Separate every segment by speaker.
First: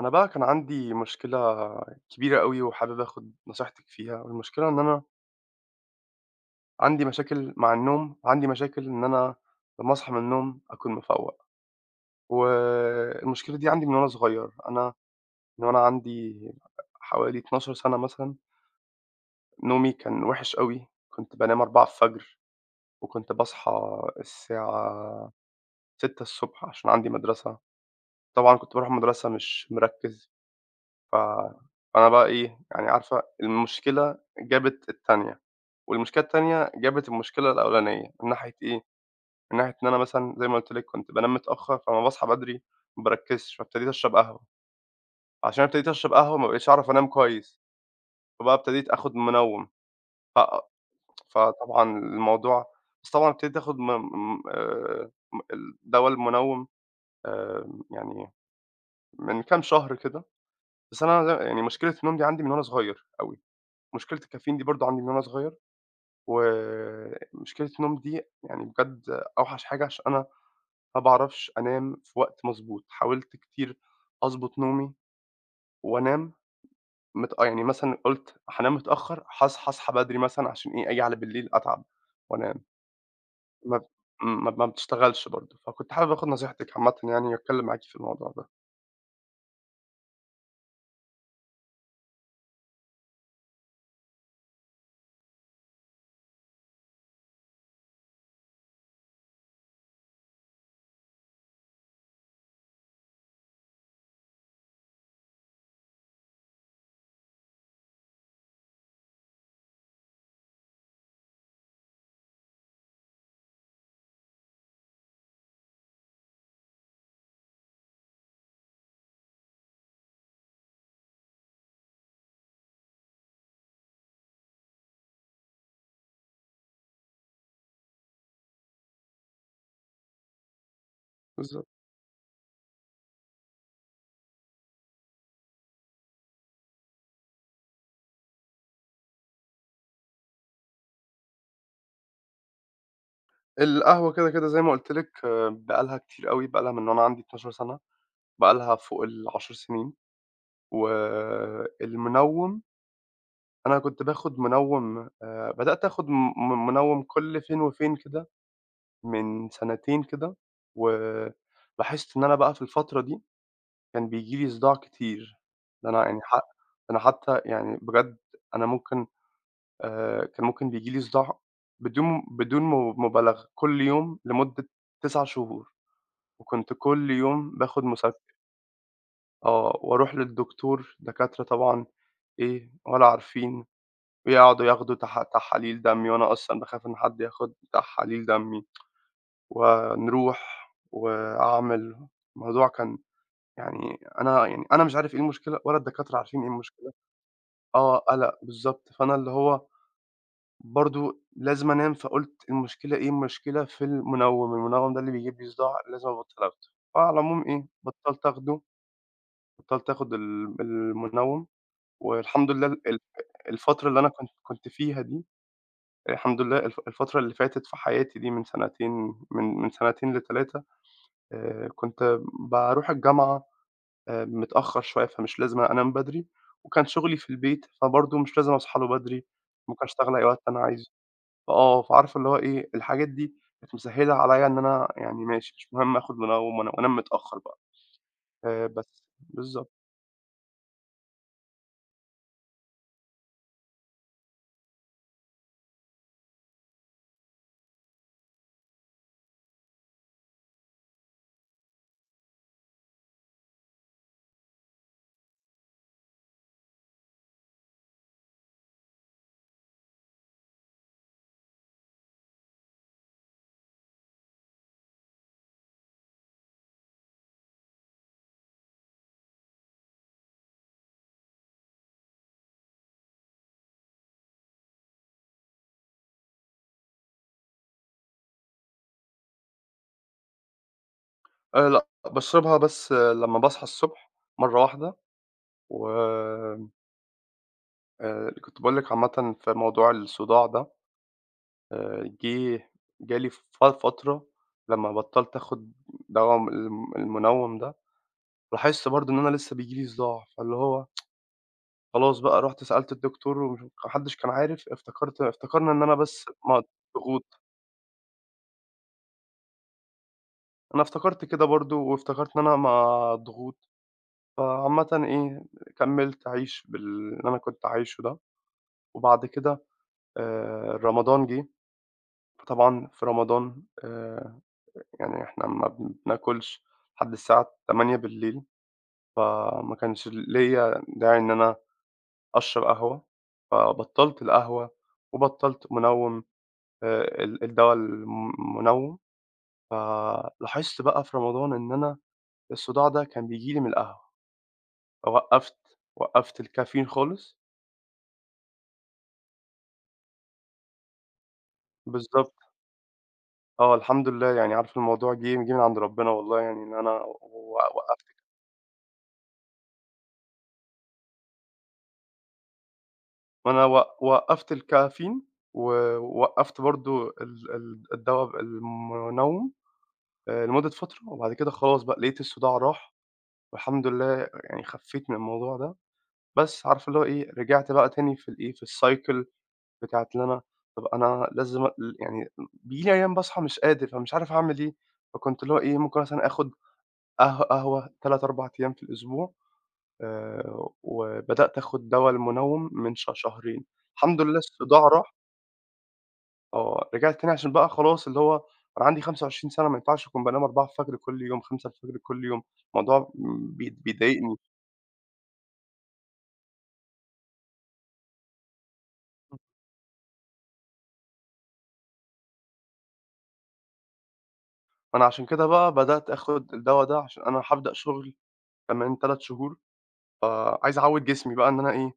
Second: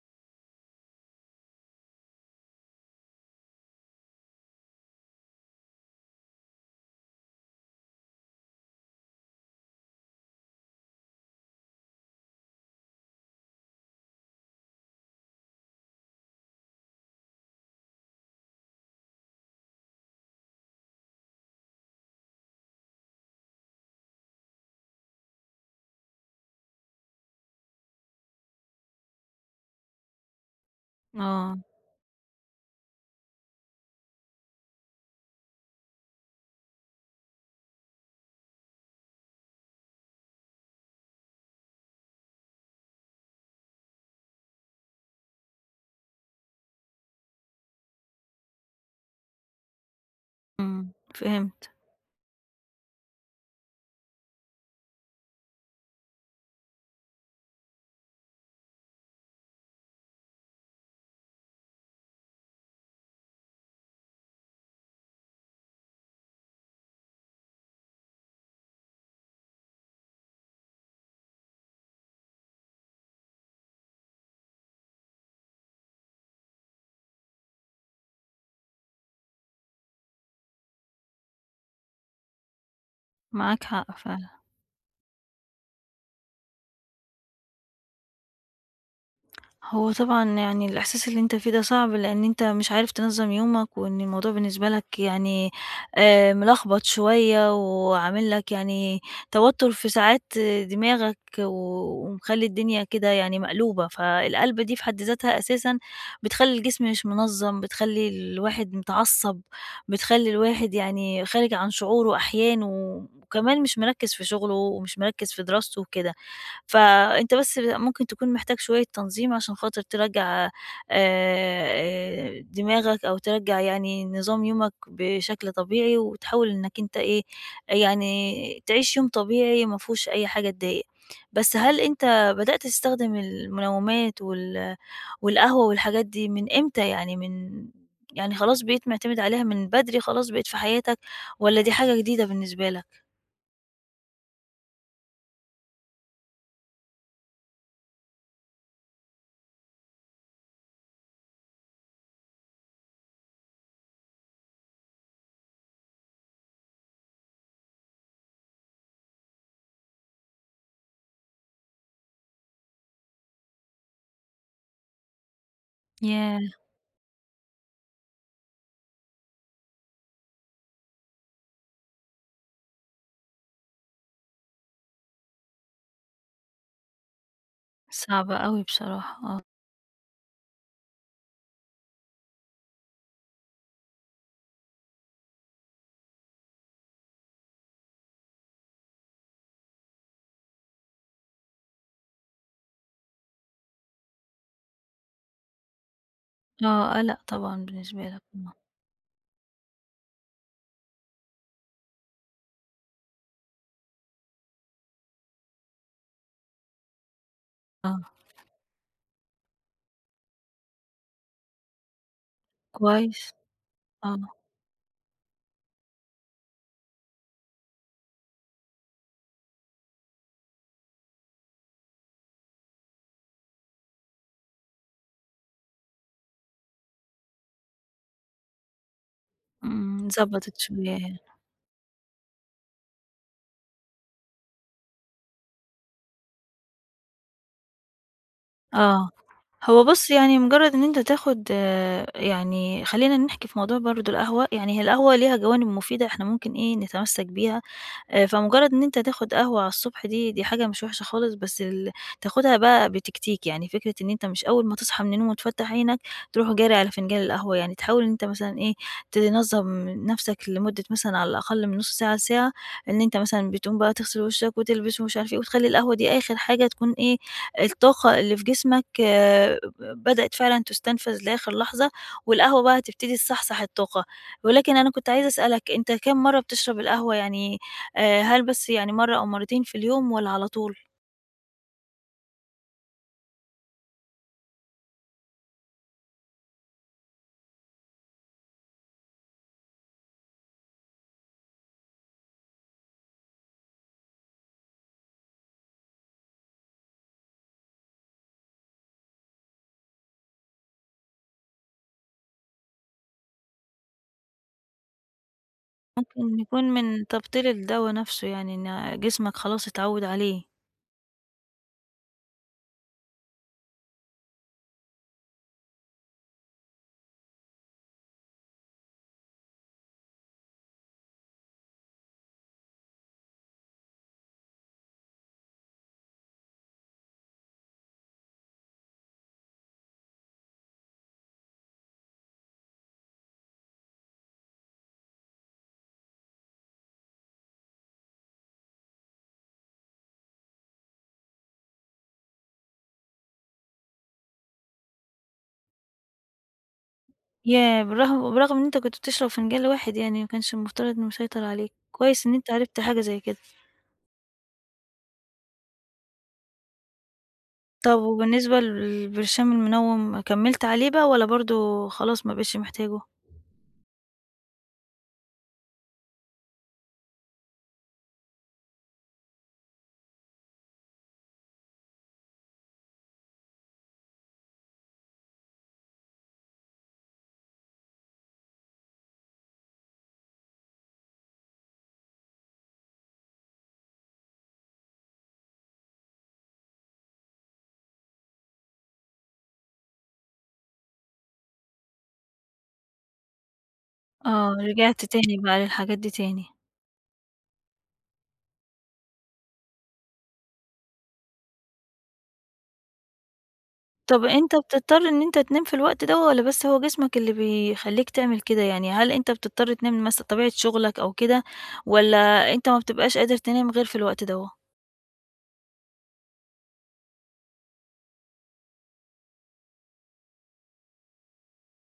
Speaker 1: أنا بقى كان عندي مشكلة كبيرة أوي وحابب آخُد نصيحتِك فيها، والمشكلة إن أنا عندي مشاكل مع النوم، عندي مشاكل إن أنا لمّا أصحى من النوم أكون مفوّق، والمشكلة دي عندي من وأنا صغير، أنا من وأنا عندي حوالي 12 سَنة مثلًا، نومي كان وِحِش أوي، كنت بانام 4:00 وكنت باصحى الساعة 6:00 عشان عندي مدرسة، طبعًا كنت باروح المدرسة مش مركّز. ف
Speaker 2: آه،
Speaker 1: فأنا بقى إيه، يعني عارفة المشكلة جابت التانية، والمشكلة التانية جابت المشكلة الأولانية، من ناحية إيه، من ناحية إن أنا مثلًا زي ما قُلت لِك كنت بانام متأخّر، فلمّا باصحى بدري ما باركّزش، فابتديت أشرب قهوة، عشان ابتديت أشرب قهوة ما بقيتش أعرف أنام كويس، فبقى ابتديت آخُد منوّم، ف
Speaker 2: فهمت،
Speaker 1: فطبعًا الموضوع، بس طبعًا ابتديت آخُد م م م الدوا المنوّم يعني من كام شهر كده، بس أنا يعني مشكلة النوم دي عندي من وأنا صغير أوي. مشكلة الكافيين دي برضه عندي من وأنا صغير، ومشكلة النوم دي يعني بجد أوحش حاجة عشان أنا ما باعرفش أنام في وقت مضبوط، حاولت كتير أضبط نومي وأنام يعني مثلًا قُلت هانام متأخر، هاصحى أصحى بدري مثلًا عشان إيه، آجي على بالليل أتعب وأنام،
Speaker 2: معاك
Speaker 1: ما
Speaker 2: حق فعلًا.
Speaker 1: إمم، ما ما بتشتغلش برضه، فكنت حابب آخد نصيحتِك عامةً يعني وأتكلم معاكِ في الموضوع ده.
Speaker 2: هو طبعًا يعني الإحساس اللي أنت فيه ده صعب، لإن أنت مش عارف تنظّم يومك، وإن الموضوع بالنسبة لك يعني ملخبط شوية، وعامل لك يعني توتر في ساعات دماغك، ومخلّي الدنيا كده يعني مقلوبة، فالقلبة دي في حد ذاتها أساسًا بتخلّي الجسم مش منظّم، بتخلّي الواحد متعصب، بتخلّي الواحد يعني خارج عن شعوره أحيان، وكمان مش مركّز في شغله، ومش مركّز في دراسته وكده. فأنت بس ممكن تكون محتاج شوية تنظيم عشان خاطر ترجّع دماغك أو ترجّع يعني نظام يومك بشكل طبيعي، وتحاول إنك أنت إيه، يعني تعيش يوم طبيعي ما فيهوش أي حاجة تضايقك. بس
Speaker 1: بالضبط.
Speaker 2: هل أنت بدأت تستخدم المنومات والقهوة والحاجات دي من إمتى يعني من يعني خلاص بقيت معتمد عليها من بدري خلاص بقت في حياتك، والّا دي حاجة جديدة بالنسبة لك؟
Speaker 1: القهوة كده، كده زي ما قُلت لِك بقى لها كتير أوي، بقى لها من وأنا عندي 12 سنة، بقى لها فوق ال10 سنين. والمنوّم، أنا كنت باخُد منوّم، بدأت آخُد منوّم كل فين وفين كده من سنتين كده، ولاحظت إن أنا بقى في الفترة دي كان بييجي لي صداع كتير، ده أنا يعني ح ده
Speaker 2: ياه!
Speaker 1: أنا حتّى يعني بجد أنا ممكن، كان ممكن بييجي لي صداع بدون مبالغة كل يوم لمدة 9 شهور، وكنت كل يوم باخُد مسك.
Speaker 2: صعبة أوي بصراحة، آه.
Speaker 1: آه، وأروح للدكتور، دكاترة طبعًا إيه ولا عارفين، ويقعدوا ياخدوا تحاليل دمي، وأنا أصلًا باخاف إن حد ياخد تحاليل دمي، ونروح وأعمل، الموضوع كان، يعني أنا مش عارف إيه المشكلة ولا الدكاترة عارفين إيه المشكلة.
Speaker 2: آه، قَلَق طبعًا
Speaker 1: آه
Speaker 2: بالنسبة لك،
Speaker 1: قلق
Speaker 2: آه،
Speaker 1: بالضبط، فأنا اللي هو برضه لازم أنام، فقُلت المشكلة إيه، المشكلة في المنوِّم، المنوِّم ده اللي بيجيب لي صداع لازم أبطّل آخده، فعلى العموم إيه،
Speaker 2: آه،
Speaker 1: بطّلت آخده، بطّلت آخد المنوِّم والحمد لله
Speaker 2: كويس،
Speaker 1: الفترة اللي أنا
Speaker 2: آه،
Speaker 1: كنت فيها دي، الحمد لله الفترة اللي فاتت في حياتي دي من سنتين، من سنتين ل3. كنت باروح الجامعة متأخر شوية، فمش لازم أنام بدري، وكان شغلي في البيت، فبرضه مش لازم أصحى له بدري، ممكن أشتغل أي وقت
Speaker 2: ضبطت
Speaker 1: أنا
Speaker 2: شوية
Speaker 1: عايزه.
Speaker 2: يعني،
Speaker 1: فآه، فعارفة اللي هو إيه، الحاجات دي كانت مسهِّلة عليّا إن أنا يعني ماشي، مش مهم آخُد منوّم وأنام متأخر بقى. بس
Speaker 2: آه،
Speaker 1: بالضبط.
Speaker 2: هو بُص يعني مجرّد إن أنت تاخد يعني خلّينا نحكي في موضوع برضه القهوة، يعني هي القهوة ليها جوانب مفيدة إحنا ممكن إيه نتمسّك بيها فمجرد إن أنت تاخد قهوة على الصبح دي، دي حاجة مش وحشة خالص، بس ال تاخدها بقى بتكتيك، يعني فكرة إن أنت مش أول ما تصحى من النوم وتفتح عينك تروح جاري على فنجان القهوة، يعني تحاول إن أنت مثلًا إيه، تنظّم نفسك لمدة مثلًا على الأقل من نُص ساعة لساعة، إن أنت مثلًا بتقوم بقى تغسل وشك وتلبس ومش عارف إيه، وتخلّي القهوة دي آخر حاجة تكون إيه، الطاقة اللي في جسمك بدأت فعلًا تُستنفذ لآخر لحظة، والقهوة بقى هتبتدي تصحصح الطاقة. ولكن أنا كنت عايزة أسألك، أنت كام مرّة بتشرب القهوة؟ يعني هل بس يعني مرّة أو مرّتين في اليوم والّا على طول؟
Speaker 1: لأ، باشربها بس آه، لمّا باصحى الصبح مرّة واحدة، و كنت باقول لِك عامةً في موضوع الصُداع ده، جه جالي فترة لمّا بطّلت آخُد دوا المنوّم ده، لاحظت برضه إن أنا لسّه بييجي لي صداع، فاللي هو خلاص بقى رُحت سألت الدكتور ومش، ما حدّش كان عارف، افتكرنا إن أنا بس
Speaker 2: ممكن يكون من
Speaker 1: مضغوط،
Speaker 2: تبطيل الدوا نَفْسه يعني إن جسمك خلاص اتعوّد عليه.
Speaker 1: أنا افتكرت كده برضه وافتكرت إن أنا مضغوط، فعامةً إيه، كمّلت أعيش باللي أنا كنت عايشه ده، وبعد كده رمضان جِه، فطبعًا في رمضان يعني إحنا ما بناكلش لحد الساعة 20:00، فما كانش ليّا داعي إن أنا أشرب قهوة، فبطّلت القهوة وبطّلت منوِّم، ال الدوا المنوِّم، فلاحظت بقى في رمضان إن أنا الصداع ده كان بييجي لي من القهوة، فوقّفت، وقّفت الكافيين خالص.
Speaker 2: ياه! بالرغم إن أنت كنت بتشرب فنجان واحد يعني ما كانش المفترض إنه يسيطر عليك، كويس إن
Speaker 1: بالضبط،
Speaker 2: أنت عرفت حاجة زي كده.
Speaker 1: آه الحمد لله يعني عارف الموضوع جِه من عند ربنا والله، يعني إن أنا
Speaker 2: طَب
Speaker 1: وقّفت
Speaker 2: وبالنسبة للبرشام المنوّم كمّلت عليه بقى والّا برضه خلاص ما بقيتش محتاجه؟
Speaker 1: وأنا وقّفت الكافيين، ووقّفت برضه ال الدوا المنوِّم. لمدة فترة، وبعد كده خلاص بقى لقيت الصداع راح، والحمد لله يعني خفّيت من الموضوع ده، بس عارفة اللي هو إيه، رجعت بقى تاني في الإيه، في الcycle بتاعة اللي أنا، طَب أنا لازم أ ل يعني بييجي لي أيام باصحى مش قادر، فمش عارف أعمل إيه، فكنت اللي هو إيه، ممكن مثلًا آخُد قهوة 3، 4 أيام في الأسبوع، وبدأت آخُد دوا المنوِّم من شهرين، الحمد لله
Speaker 2: آه،
Speaker 1: الصداع
Speaker 2: رجعت
Speaker 1: راح.
Speaker 2: تاني بقى للحاجات دي تاني.
Speaker 1: آه، رجعت تاني عشان بقى خلاص اللي هو أنا عندي 25 سَنة، ما ينفعش أكون بانام 4:00 كل يوم، 5:00 كل يوم، الموضوع
Speaker 2: طب
Speaker 1: بيضايقني،
Speaker 2: أنت بتضطر إن أنت تنام في الوقت ده والّا بس هو جسمك اللي بيخلّيك تعمل كده؟ يعني هل أنت بتضطر تنام مثلًا طبيعة شغلك أو كده والّا أنت ما بتبقاش قادر تنام غير في الوقت دوّة؟
Speaker 1: فأنا عشان كده بقى بدأت آخُد الدوا ده عشان أنا هابدأ شُغل كمان 3 شهور، فعايز أعوّد جسمي بقى إن أنا إيه،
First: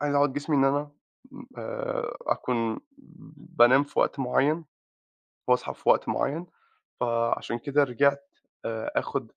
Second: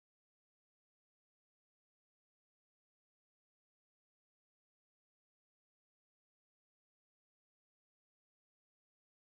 Speaker 1: عايز أعوّد جسمي إن أنا م أكون بانام في وقت معيّن واصحى في وقت معيّن، فعشان كده رجعت آخُد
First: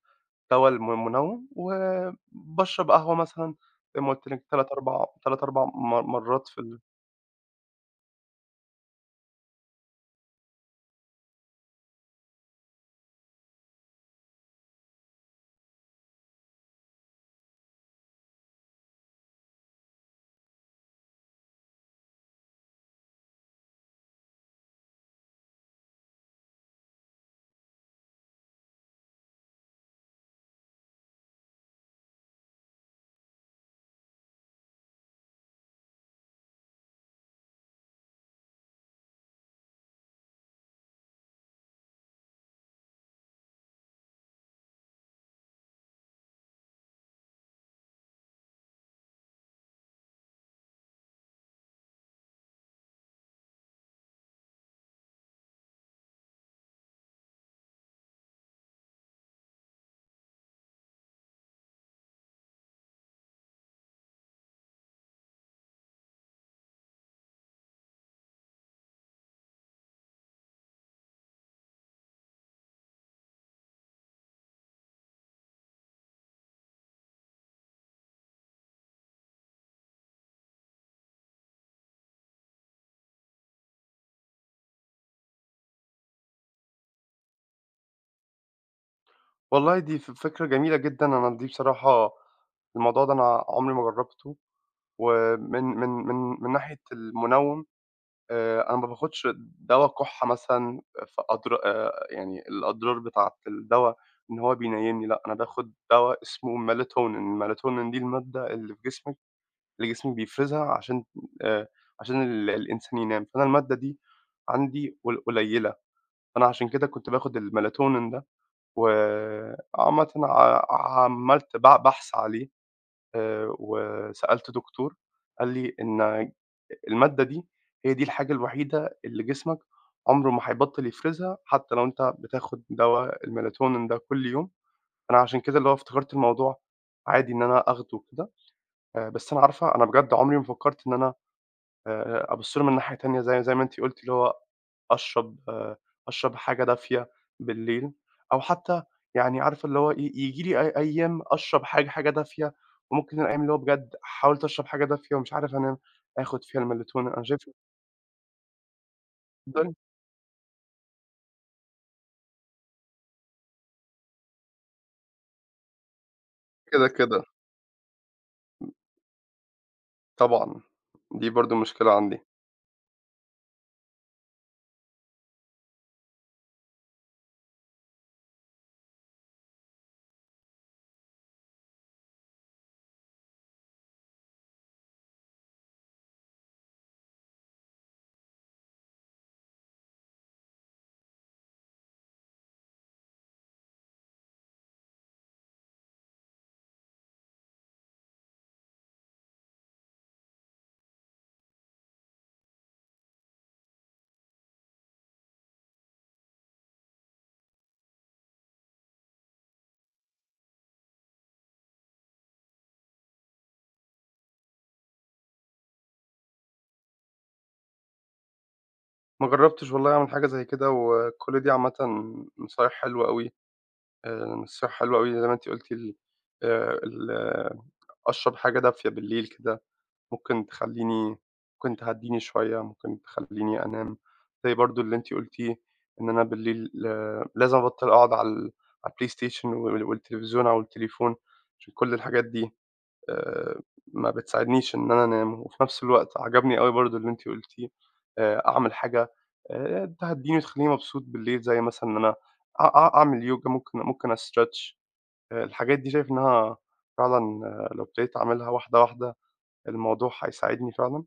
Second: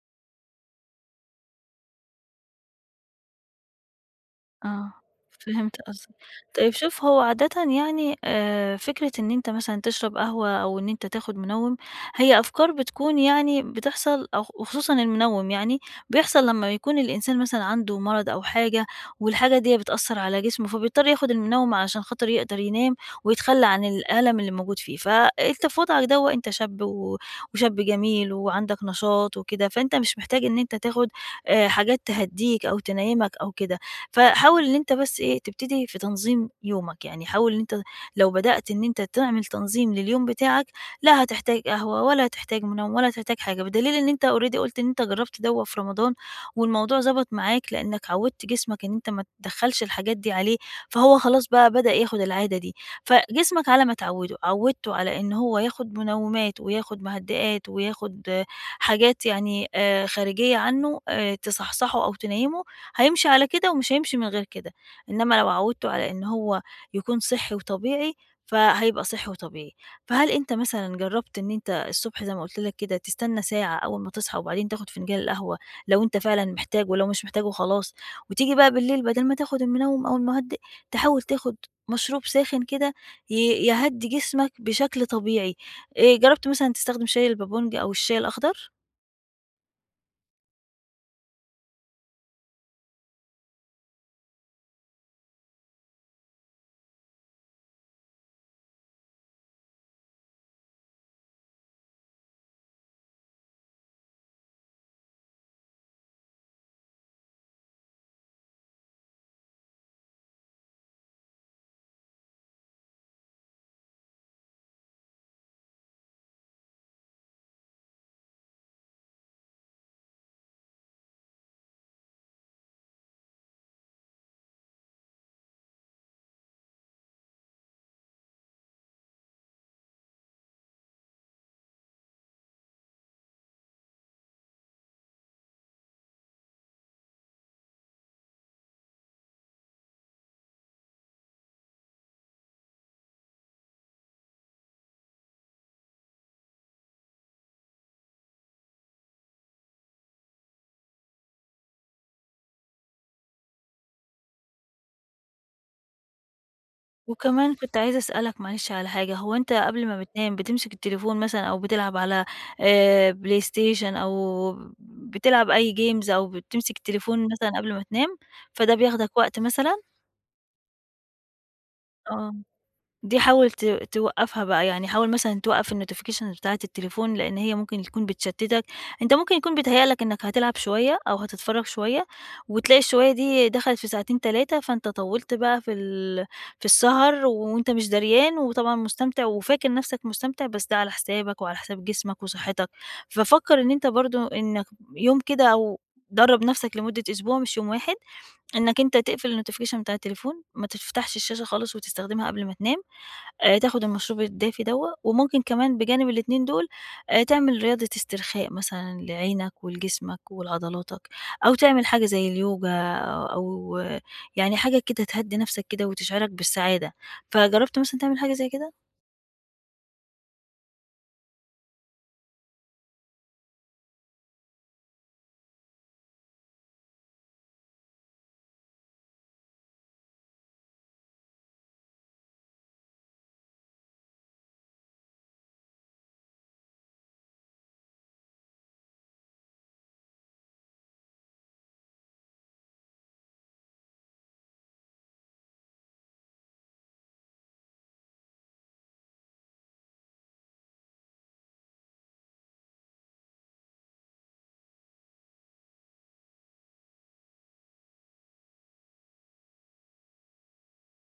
Speaker 1: دوا منوّم وباشرب قهوة مثلًا زي ما قُلت لك 3،
Speaker 2: آه،
Speaker 1: 4
Speaker 2: فهمت قصدك.
Speaker 1: مرّات في
Speaker 2: طيب
Speaker 1: ال.
Speaker 2: شوف هو عادةً يعني فكرة إن أنت مثلًا تشرب قهوة أو إن أنت تاخد منوِّم، هي أفكار بتكون يعني بتحصل أو وخصوصًا المنوِّم يعني، بيحصل لمّا يكون الإنسان مثلًا عنده مرض أو حاجة، والحاجة ديّة بتأثّر على جسمه، فبيضطر ياخد المنوِّم علشان خاطر يقدر ينام ويتخلّى عن الألم اللي موجود فيه. فأنت في وضعك دوّة أنت شاب وشاب جميل وعندك نشاط وكده، فأنت مش محتاج إن أنت تاخد حاجات تهدّيك أو تنيّمك أو كده. فحاول إن أنت بس إيه، تبتدي في تنظيم يومك، يعني حاول إن أنت لو بدأت إن أنت تعمل تنظيم لليوم بتاعك، لا هتحتاج قهوة ولا هتحتاج منوم ولا هتحتاج حاجة، بدليل إن أنت already قُلت إن أنت جرّبت دوّة في رمضان والموضوع ضبط معاك لإنك عوّدت جسمك إن أنت ما تدخّلش الحاجات دي عليه، فهو خلاص بقى بدأ ياخد العادة دي، فجسمك على ما تعوّده، عوّدته على إن هو ياخد منومات وياخد مهدئات وياخد آه، حاجات يعني خارجية عنّه تصحصحه أو تنيّمه هيمشي على كده ومش هيمشي من غير كده، إنما لو عوّدته على إن هو يكون صحّي وطبيعي، فهيبقى صحّي وطبيعي. فهل أنت مثلًا جرّبت إن أنت الصبح زي ما قُلت لك كده تستنى ساعة أول ما تصحى وبعدين تاخُد فنجان القهوة لو أنت فعلًا محتاج ولو مش محتاجه خلاص، وتيجي بقى بالليل بدل ما تاخُد المنوِّم أو المُهدِّئ تحاول تاخُد مشروب ساخن كده ي يهدّي جسمك بشكل طبيعي. جرّبت مثلًا تستخدم شاي البابونج أو الشاي الأخضر؟
Speaker 1: والله دي فكرة جميلة جدًا، أنا دي بصراحة الموضوع ده أنا عمري ما جرّبته، ومن من من من ناحية المنوِّم أنا ما باخدش دوا كُحّة مثلًا، فأضر يعني الأضرار بتاعة الدوا إن هو بينيّمني، لأ، أنا باخد دوا اسمه melatonin دي المادة اللي في جسمِك، اللي جسمِك بيفرزها عشان، آآ، عشان الإنسان ينام، فأنا المادة دي عندي قليّلة، فأنا عشان كده كنت باخد الmelatonin ده. وعامةً عملت بحث عليه، وسألت دكتور، قال لي: "إن المادة دي هي دي الحاجة الوحيدة اللي جسمك عمره ما هيبطّل يفرزها حتى لو أنت بتاخد دوا الMelatonin ده كل يوم." أنا عشان كده اللي هو افتكرت الموضوع عادي إن أنا آخده وكده، بس أنا عارفة أنا بجد عمري ما فكّرت إن أنا أبُص له من ناحية تانية، زي ما أنتِ قُلتِ اللي هو أشرب، أشرب حاجة دافية بالليل، أو حتى يعني عارفة اللي هو ييجي لي أي أيام أشرب حاجة دافية، وممكن الأيام اللي هو بجد حاولت أشرب حاجة دافية ومش عارف أنام، آخُد فيها الmelatonin أنا شايف
Speaker 2: وكمان كنت عايزة أسألك معلش على حاجة، هو أنت
Speaker 1: ده
Speaker 2: قبل ما بتنام بتمسك التليفون مثلًا أو بتلعب على بلايستيشن أو بتلعب أي games أو بتمسك
Speaker 1: كده.
Speaker 2: التليفون مثلًا قبل ما تنام، فده بياخدك وقت مثلًا؟
Speaker 1: طبعًا، دي برضه مشكلة عندي.
Speaker 2: آه. دي حاول توقّفها بقى، يعني حاول مثلًا توقّف الnotifications بتاعة التليفون، لإن هي ممكن تكون بتشتتك، أنت ممكن يكون بيتهيأ لك إنك هتلعب شوية أو هتتفرّج شوية، وتلاقي الشوية دي دخلت في ساعتين 3 فأنت طوّلت بقى في السهر وأنت مش دريان، وطبعًا مستمتع وفاكر نفْسك مستمتع، بس ده على حسابك وعلى حساب جسمك وصحتك، ففكّر إن أنت برضه إنك يوم كده أو درّب نفْسك لمدة أسبوع مش يوم واحد، إنك أنت تقفل الnotification بتاع التليفون، ما تفتحش الشاشة خالص وتستخدمها قبل ما تنام. تاخد المشروب الدافي دوّة، وممكن كمان بجانب الاتنين دول تعمل رياضة استرخاء مثلًا لعينك ولجسمك ولعضلاتك، أو تعمل حاجة زي اليوجا أو، يعني حاجة كده تهدّي نَفْسك كده وتشعرك بالسعادة، فجرّبت مثلًا تعمل حاجة زي كده؟
Speaker 1: ما جرّبتش والله أعمل حاجة زي كده، وكل دي عامةً نصايح حلوة أوي، نصايح حلوة أوي زي ما أنتِ قُلتِ ال ال أشرب حاجة دافية بالليل كده، ممكن تخلّيني، ممكن تهدّيني شوية، ممكن تخلّيني أنام، زي برضه اللي أنتِ قُلتيه إن أنا بالليل آه، لازم أبطّل أقعد على على الPlayStation والتلفزيون أو التليفون، عشان كل الحاجات دي آآ ما بتساعدنيش إن أنا أنام، وفي نفس الوقت عجبني أوي برضه اللي أنتِ قُلتيه، أعمل حاجة تهدّيني وتخلّيني مبسوط بالليل، زي مثلًا إن أنا أ أ أعمل يوجا، ممكن أstretch، الحاجات دي شايف إنها فعلًا، آه، لو ابتديت أعملها واحدة، واحدة، الموضوع هيساعدني فعلًا،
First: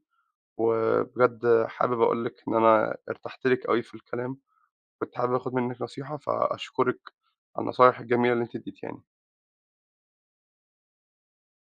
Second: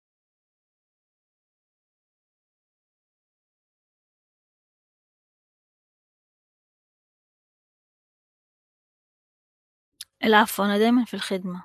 Speaker 1: وبجد حابب أقول لِك إن أنا ارتحت لِك أوي في الكلام، كنت حابب آخُد منِّك نصيحة، فأشكرِك على النصايح الجميلة اللي أنتِ ادّيتيهاني.
Speaker 2: العفو، أنا دايمًا في الخدمة.